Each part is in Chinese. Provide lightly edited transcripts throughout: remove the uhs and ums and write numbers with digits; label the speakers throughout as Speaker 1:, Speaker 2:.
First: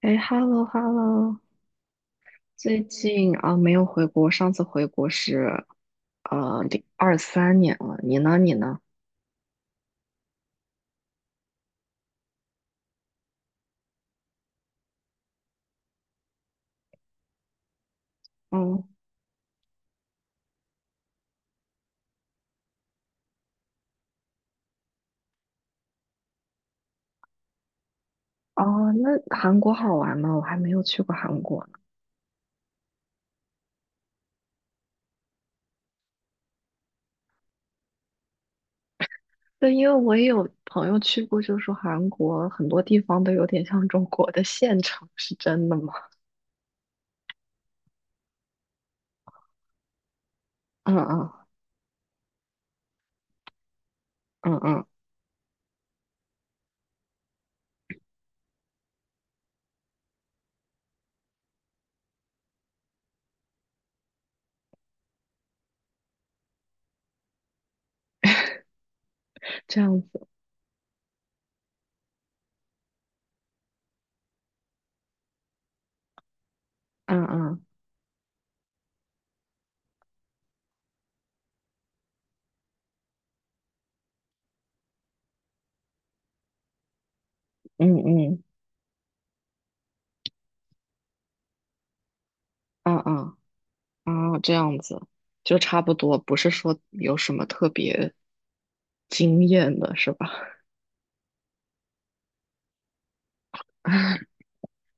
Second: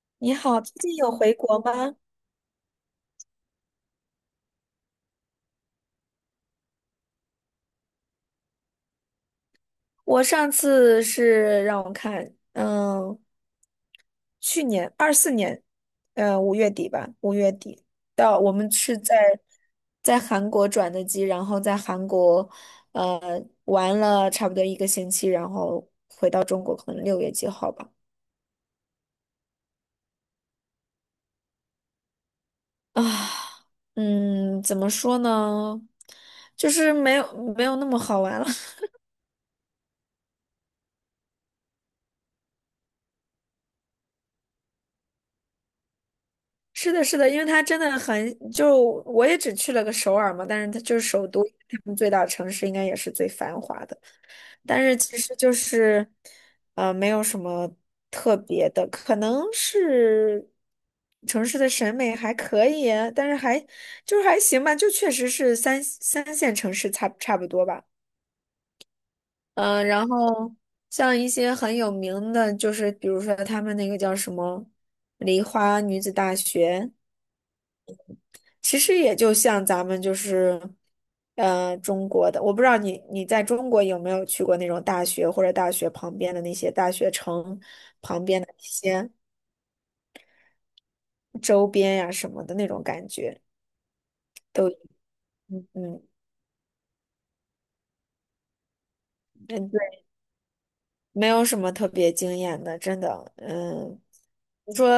Speaker 1: 哎
Speaker 2: 你好，
Speaker 1: ，hello
Speaker 2: 最近有回
Speaker 1: hello，
Speaker 2: 国吗？
Speaker 1: 最近啊、没有回国，上次回国是2023年了。你呢？你呢？
Speaker 2: 我上次是让我看，去年24年，五月底吧，五月底到我们
Speaker 1: 嗯。
Speaker 2: 是在韩国转的机，然后在韩国呃玩了差不多一个星期，然后回到中国，可能6月几号吧。
Speaker 1: 哦，那韩国好玩吗？我还没有去过韩国呢。
Speaker 2: 啊，怎么说呢？就是没有那么好玩了。
Speaker 1: 对，因为我也有朋友去过，就说韩国很多地方都有点像中国的县城，是真的吗？
Speaker 2: 是的，是的，因为它真的很，就我也只去了个首尔嘛，但是它就
Speaker 1: 嗯
Speaker 2: 是首
Speaker 1: 嗯
Speaker 2: 都，他们最大城市应该也是最繁华的，
Speaker 1: 嗯
Speaker 2: 但
Speaker 1: 嗯。
Speaker 2: 是其实就是，没有什么特别的，可能是城市的审美还可以啊，但是还就是还行吧，就确实是三线城市差不多吧，
Speaker 1: 这样
Speaker 2: 然
Speaker 1: 子。
Speaker 2: 后像一些很有名的，就是比如说他们那个叫什么梨花女子大学。
Speaker 1: 嗯嗯
Speaker 2: 其实也就像咱们就是，中国的，我不知道你在中国有没有去过那种大学或者大学旁边的那些大学城
Speaker 1: 嗯
Speaker 2: 旁边
Speaker 1: 嗯
Speaker 2: 的一些周边呀、什么的那种感
Speaker 1: 嗯
Speaker 2: 觉，
Speaker 1: 嗯，啊这
Speaker 2: 都
Speaker 1: 样子就
Speaker 2: 嗯
Speaker 1: 差不
Speaker 2: 嗯
Speaker 1: 多，不是说有什么特别惊
Speaker 2: 嗯，
Speaker 1: 艳的，
Speaker 2: 对，
Speaker 1: 是吧？
Speaker 2: 没有什么特别惊艳的，真的，嗯，你说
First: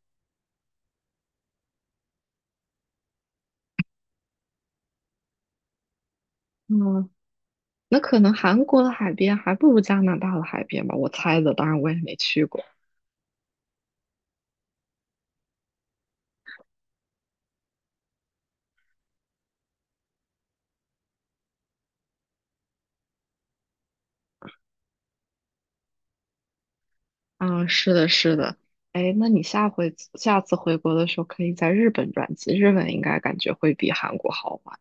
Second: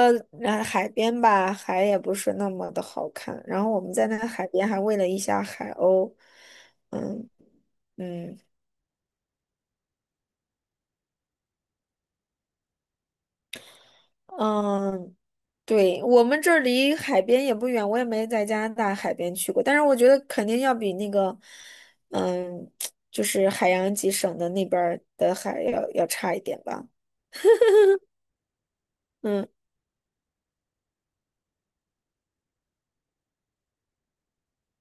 Speaker 2: 海边吧，海也不是那么的好看，然后我们在那个海边还喂了一下海鸥，
Speaker 1: 嗯，
Speaker 2: 嗯
Speaker 1: 那可能
Speaker 2: 嗯。
Speaker 1: 韩国的海边还不如加拿大的海边吧，我猜的，当然我也没去过。
Speaker 2: 嗯，对，我们这儿离海边也不远，我也没在加拿大海边去过，但是我觉得肯定要比那个，嗯，就是海洋几省的那边儿的海要差一点吧。
Speaker 1: 嗯，是的，是的。哎，那你
Speaker 2: 嗯，
Speaker 1: 下次回国的时候，可以在日本转机，日本应该感觉会比韩国好玩。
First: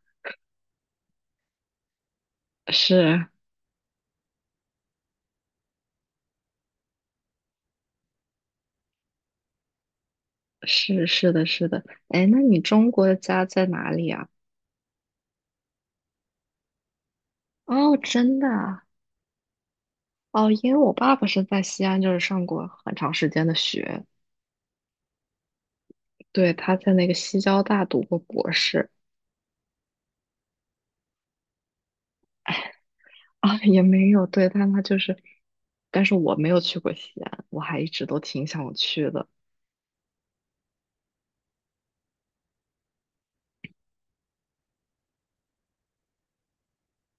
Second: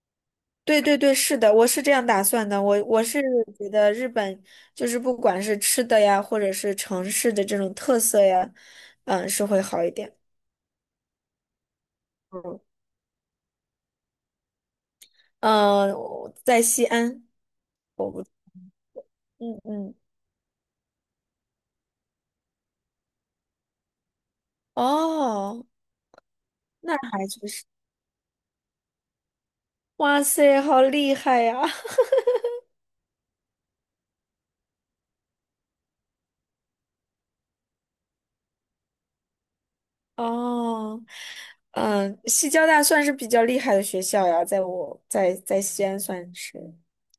Speaker 2: 对对对，是的，我是这样打算的。我是
Speaker 1: 是
Speaker 2: 觉得日本就是不管是吃的呀，或者是城市的这种特色呀，是会好一点。
Speaker 1: 是是的，是的。哎，那你
Speaker 2: 嗯
Speaker 1: 中国的家在哪里啊？
Speaker 2: 嗯，我在西安。
Speaker 1: 哦，真的啊。
Speaker 2: 嗯嗯，
Speaker 1: 哦，因为我爸爸是在西安，就是上过很长时间的学，
Speaker 2: 哦，
Speaker 1: 对，他在
Speaker 2: 那
Speaker 1: 那个
Speaker 2: 还
Speaker 1: 西
Speaker 2: 确
Speaker 1: 交
Speaker 2: 实。
Speaker 1: 大读过博士。
Speaker 2: 哇塞，好厉害呀！
Speaker 1: 啊，也没有，对，但他就是，但是我没有去过西安，我还一直都挺想去的。
Speaker 2: 哦，嗯，西交大算是比较厉害的学校呀，在我在在西安算是，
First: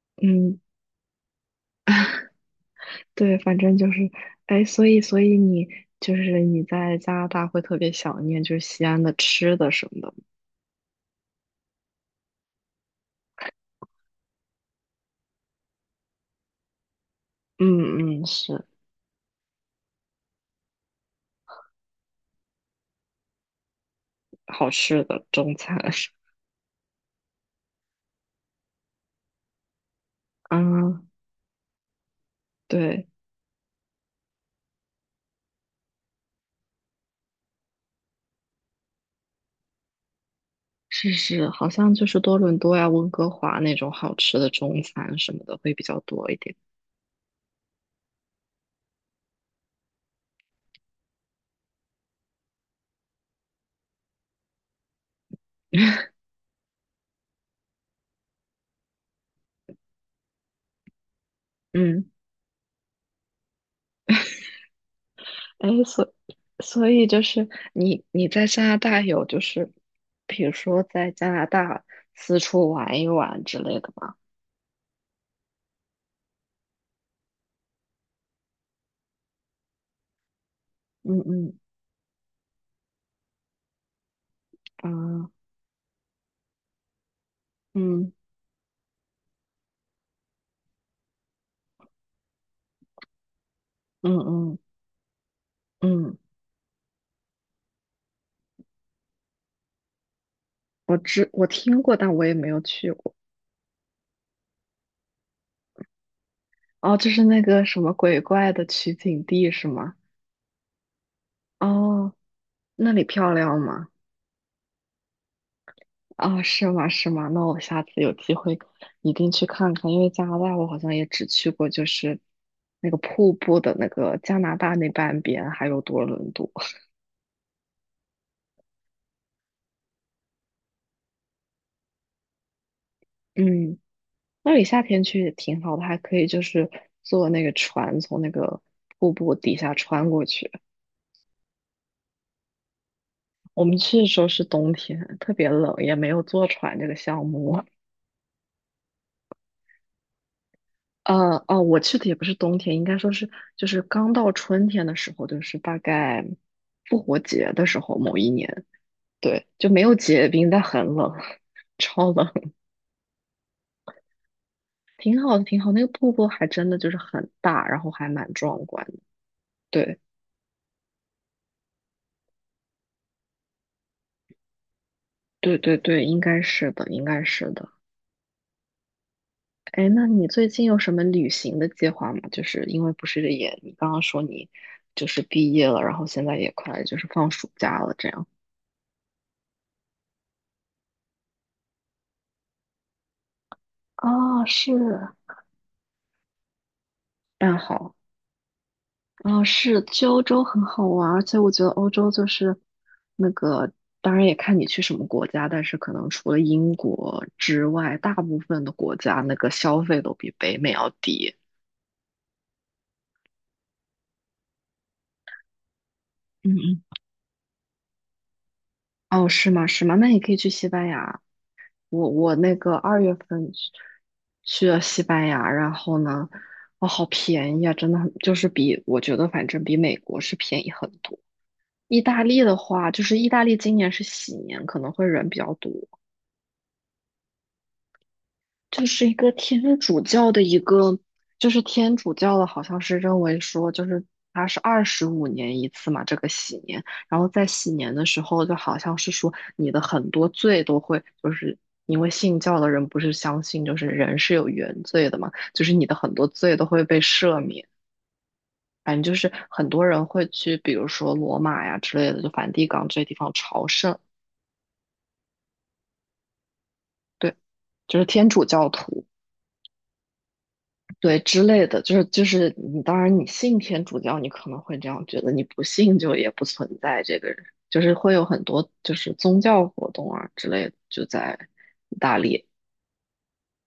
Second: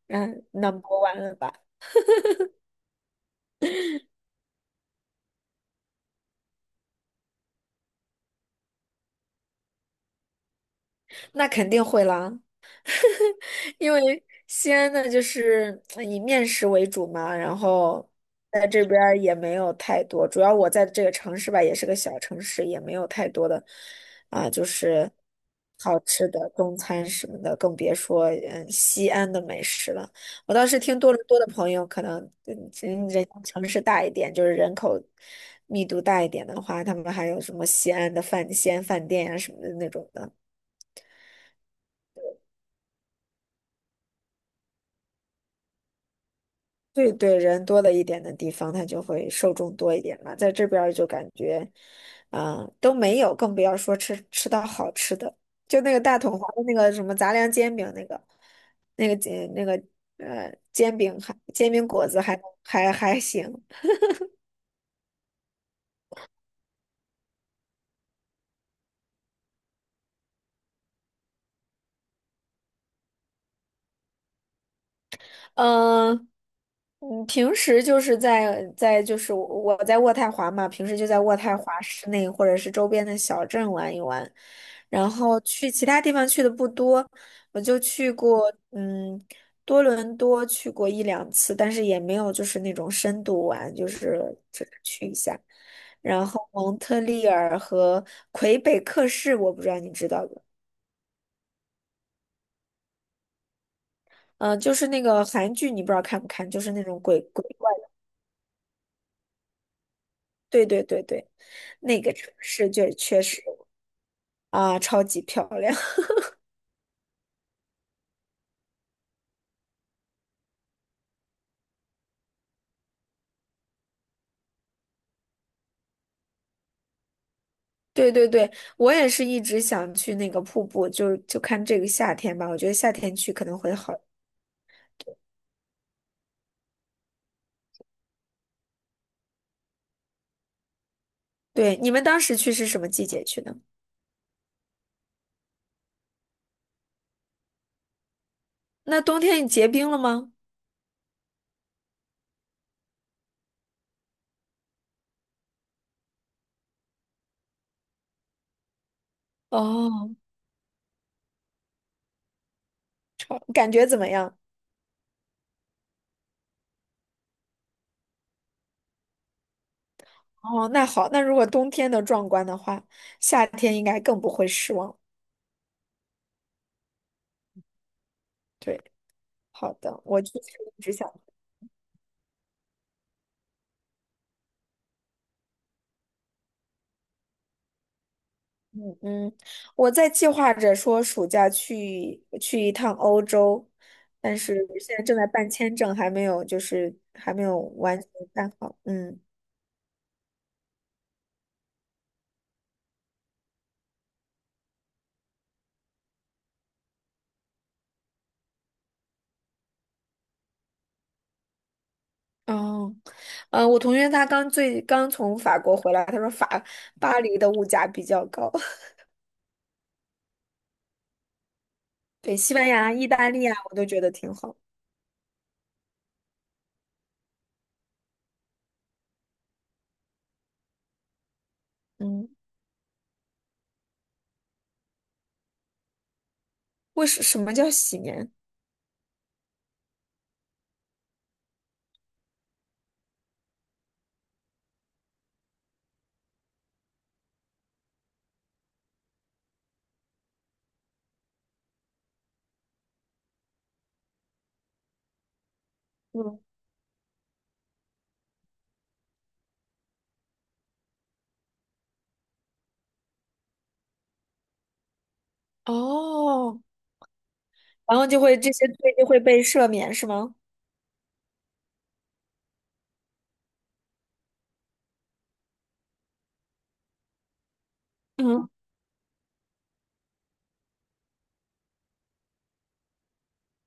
Speaker 2: 嗯
Speaker 1: 嗯。
Speaker 2: ，number one 了吧？
Speaker 1: 对，反正就是，哎，所以你就是你在加拿大会特别想念就是西安的吃的什么的。
Speaker 2: 那肯定会啦。因为西安呢，就是以面食为主嘛，然后
Speaker 1: 嗯嗯，是
Speaker 2: 在这边儿也没有太多，主要我在这个城市吧，也是个小城市，也没有太多的啊，就
Speaker 1: 好吃
Speaker 2: 是
Speaker 1: 的中餐。
Speaker 2: 好吃的中餐什么的，更别说西安的美食了。我倒是听
Speaker 1: 嗯，
Speaker 2: 多伦多的朋友，可能人
Speaker 1: 对，
Speaker 2: 人家城市大一点，就是人口密度大一点的话，他们还有什么西安饭店呀、什么的那种的。
Speaker 1: 是是，好像就是多伦多呀、温哥华那种好吃的中餐什么的会比较多一点。
Speaker 2: 对对，人多的一点的地方，它就会受众多一点嘛。在这边儿就感觉，啊、都没有，更不要说吃到好吃的。就那个大统华的那个什么杂粮煎饼，那个煎饼
Speaker 1: 嗯。
Speaker 2: 果子还行。
Speaker 1: 哎，所以就是你在加拿大有就是，比如说在加拿大四处玩一玩之类的吗？
Speaker 2: 嗯，平时就是在就是我在渥太华嘛，平时就在
Speaker 1: 嗯
Speaker 2: 渥太
Speaker 1: 嗯
Speaker 2: 华市内或者是周边的小镇玩一玩，然后
Speaker 1: 啊
Speaker 2: 去其他地方去的不多，我就去
Speaker 1: 嗯
Speaker 2: 过多伦多去过一两次，但是也没有就是那种深度玩，就
Speaker 1: 嗯
Speaker 2: 是
Speaker 1: 嗯
Speaker 2: 只是去一下，
Speaker 1: 嗯，
Speaker 2: 然后蒙特利尔和魁北克市，我不知道你知道不？
Speaker 1: 我听过，但我也没有去过。
Speaker 2: 嗯，就是那个韩剧，你不知道看不看？就是那
Speaker 1: 哦，
Speaker 2: 种
Speaker 1: 就
Speaker 2: 鬼
Speaker 1: 是那
Speaker 2: 鬼
Speaker 1: 个
Speaker 2: 怪
Speaker 1: 什
Speaker 2: 的，
Speaker 1: 么鬼怪的取景地是吗？
Speaker 2: 对对对对。那个
Speaker 1: 哦，
Speaker 2: 城市就
Speaker 1: 那里
Speaker 2: 确
Speaker 1: 漂
Speaker 2: 实
Speaker 1: 亮吗？
Speaker 2: 啊，超级漂亮。
Speaker 1: 啊，是吗？是吗？那我下次有机会一定去看看，因为加拿大我好像也只去过，就是那个瀑布的那个加拿大那半边，还有多伦多。
Speaker 2: 对对对，我也是一直想去那个瀑布，就看这个夏天吧。我觉得夏天去可能会
Speaker 1: 嗯，
Speaker 2: 好。
Speaker 1: 那里夏天去也挺好的，还可以就是坐那个船从那个瀑布底下穿过去。
Speaker 2: 对，你们当时去是什么季节去的？
Speaker 1: 我们去的时候是冬天，特别冷，也没有坐船这个项目。
Speaker 2: 那冬天结冰了吗？
Speaker 1: 哦，我去的也不是冬天，应该说是就是刚到春天的时候，就是大概复活节的时候，某一年。对，就没有
Speaker 2: 哦，
Speaker 1: 结冰，但很冷，超冷，
Speaker 2: 感觉怎么样？
Speaker 1: 挺好的，挺好。那个瀑布还真的就是很大，然后还蛮壮观的。
Speaker 2: 哦，那好，那如果冬天的壮观的话，夏天应该更不会失望。
Speaker 1: 对对对对，应该是的，应该是的。
Speaker 2: 对，好
Speaker 1: 哎，
Speaker 2: 的，
Speaker 1: 那
Speaker 2: 我
Speaker 1: 你
Speaker 2: 就
Speaker 1: 最
Speaker 2: 是
Speaker 1: 近有
Speaker 2: 一
Speaker 1: 什
Speaker 2: 直
Speaker 1: 么
Speaker 2: 想。
Speaker 1: 旅行的计划吗？就是因为不是也，你刚刚说你就是毕业了，然后现在也快就是放暑假了，这样。
Speaker 2: 嗯，嗯，我在计划着说暑假去一趟欧洲，但
Speaker 1: 啊，
Speaker 2: 是
Speaker 1: 是，
Speaker 2: 现在正在办签证，还没有就是还没
Speaker 1: 那
Speaker 2: 有
Speaker 1: 好。
Speaker 2: 完全办好。嗯，
Speaker 1: 哦，是，去欧洲很好玩儿而且我觉得欧洲就是那个，当然也看你去什么国家，但是可能除了英国之外，大部分的国家那个消费都比北美要低。
Speaker 2: 哦，嗯，我同学他刚从法国回来，他说
Speaker 1: 嗯嗯。
Speaker 2: 巴黎的物价比较高，
Speaker 1: 哦，是吗？是吗？那你可以去西班牙。我
Speaker 2: 对，
Speaker 1: 那
Speaker 2: 西班
Speaker 1: 个
Speaker 2: 牙、
Speaker 1: 二
Speaker 2: 意
Speaker 1: 月
Speaker 2: 大利
Speaker 1: 份
Speaker 2: 啊，我都觉得挺好。
Speaker 1: 去了西班牙，然后呢，哦，好便宜啊，真的很，就是比我觉得反正比美国是便宜很多。意大
Speaker 2: 嗯，
Speaker 1: 利的话，就是意大利今年是喜年，可能会人比较多，
Speaker 2: 为什么叫洗年？
Speaker 1: 就是一个天主教的一个，就是天主教的，好像是认为说，就是它是25年一次嘛，这个喜年，然后在喜年的时候，就好像是说你的很多罪都会，就是因为信教的人不是相信就是人是有原罪的嘛，就是你的很多
Speaker 2: 嗯，
Speaker 1: 罪都会被赦免。反正就是很多人会去，比如说罗马呀之类的，就梵蒂冈这些地方朝圣，
Speaker 2: 哦，
Speaker 1: 对，就
Speaker 2: 然
Speaker 1: 是
Speaker 2: 后就
Speaker 1: 天
Speaker 2: 会
Speaker 1: 主
Speaker 2: 这些
Speaker 1: 教
Speaker 2: 罪
Speaker 1: 徒。
Speaker 2: 就会被赦免是吗？
Speaker 1: 对之类的，就是你，当然你信天主教，你可能会这样觉得，你不信就也不存在这个人，就是会有很
Speaker 2: 嗯，
Speaker 1: 多就是宗教活动啊之类的，就在意大利。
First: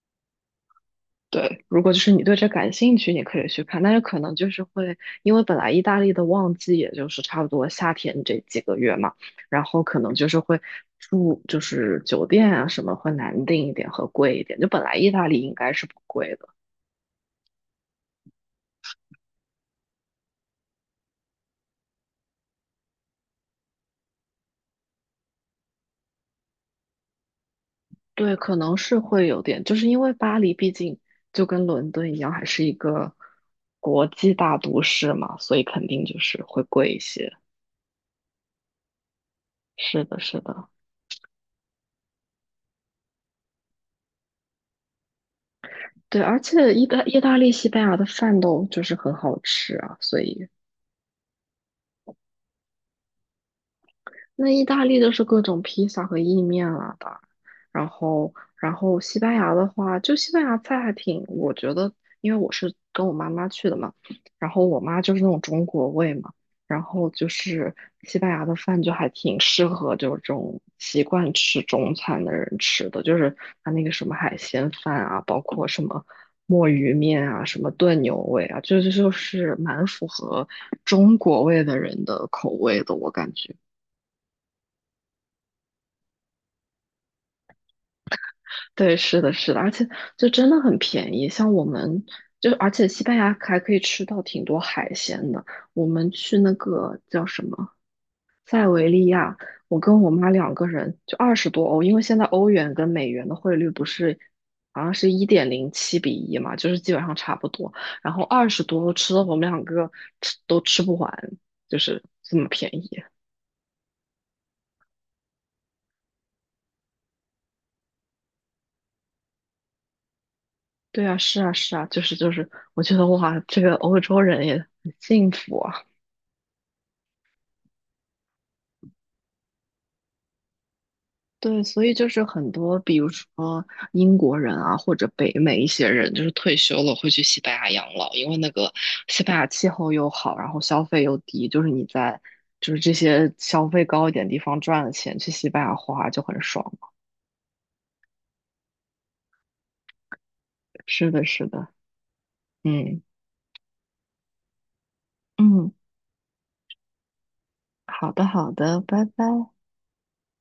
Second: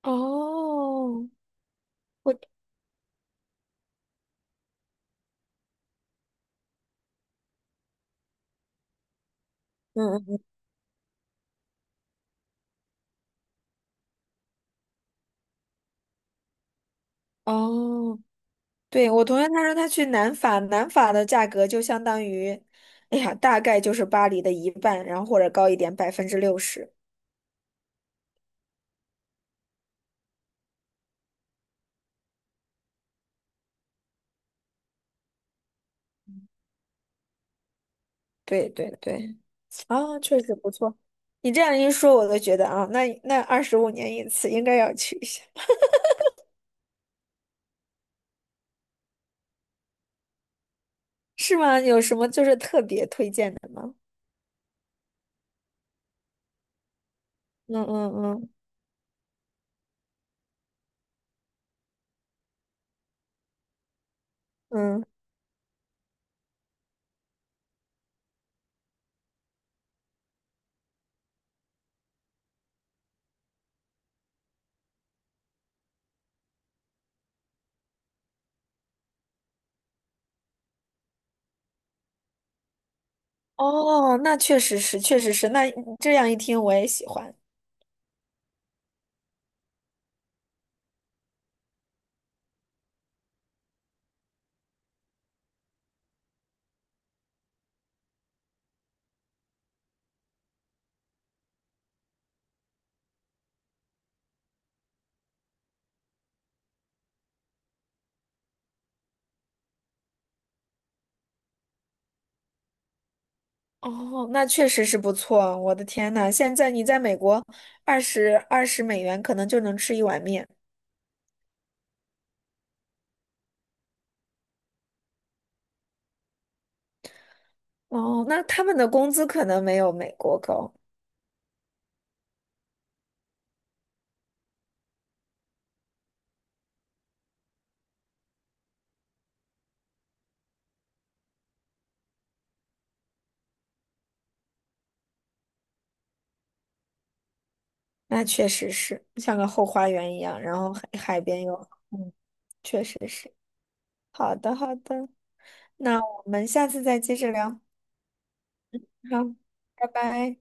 Speaker 2: 哦。
Speaker 1: 对，如果就是你
Speaker 2: 我。
Speaker 1: 对这感兴趣，你可以去看，但是可能就是会，因为本来意大利的旺季也就是差不多夏天这几个月嘛，然后可能就
Speaker 2: 嗯。
Speaker 1: 是会住就是酒店啊什么会难订一点和贵一点，就本来意大利应该是不贵的。
Speaker 2: 哦，对，我同学他说他去南法，南法的价格就相当于，哎呀，大概就是巴黎的一半，然后或者高一点，60%。
Speaker 1: 对，可能是会有点，就是因为巴黎毕竟就跟伦敦一样，还是一个国际大都市嘛，所以肯定就是会贵一些。
Speaker 2: 对对对，
Speaker 1: 是的，
Speaker 2: 啊，
Speaker 1: 是
Speaker 2: 确实
Speaker 1: 的，
Speaker 2: 不错。你这样一说，我都觉得啊，那25年一次应该要去一下，
Speaker 1: 对，而且意大利、西班牙的饭都就是很好吃啊，所以
Speaker 2: 是吗？有什么就是特别推荐的吗？
Speaker 1: 那意大利就是各种披萨和意面了吧？
Speaker 2: 嗯
Speaker 1: 然
Speaker 2: 嗯
Speaker 1: 后，
Speaker 2: 嗯
Speaker 1: 然后西班牙的话，就西班牙菜还挺，我觉得，因为我是跟我妈妈去的嘛，然后我妈
Speaker 2: 嗯，
Speaker 1: 就是那种中国胃嘛，然后就是西班牙的饭就还挺适合就是这种习惯吃中餐的人吃的，就是它那个什么海鲜饭啊，包括什么墨鱼面啊，什么炖牛尾啊，就是蛮符合中国味的人的口味的，我感觉。
Speaker 2: 哦，那确实是，确实是，那这样一听我也喜欢。
Speaker 1: 对，是的，是的，而且就真的很便宜。像我们就，而且西班牙还可以吃到挺多海鲜的。我们去那个叫什么塞维利亚，我跟我妈两个人就二十多欧，因为现在欧元跟美元的汇率不是好像是1.07比1嘛，就是基本上差不多。然后二十多欧吃的我们两个吃都吃不完，就是这么便宜。
Speaker 2: 哦，那确实是不错。我的天呐，现在你在美国，二十美元可能就能吃一碗面。
Speaker 1: 对啊，是啊，是啊，就是，我觉得哇，这个欧洲人也很幸福啊。
Speaker 2: 哦，那他们的工资可能没有美国高。
Speaker 1: 对，所以就是很多，比如说英国人啊，或者北美一些人，就是退休了会去西班牙养老，因为那个西班牙气候又好，然后消费又低，就是你在就是这些消费高一点地方赚了钱，去西班牙花就很爽。
Speaker 2: 那确实是像个后花园一样，然后海
Speaker 1: 是
Speaker 2: 海
Speaker 1: 的，
Speaker 2: 边
Speaker 1: 是
Speaker 2: 有，
Speaker 1: 的，
Speaker 2: 嗯，确实
Speaker 1: 嗯
Speaker 2: 是。好的，好的，
Speaker 1: 嗯，
Speaker 2: 那我们下次再接着聊。
Speaker 1: 好的，好的，拜拜。
Speaker 2: 好，拜拜。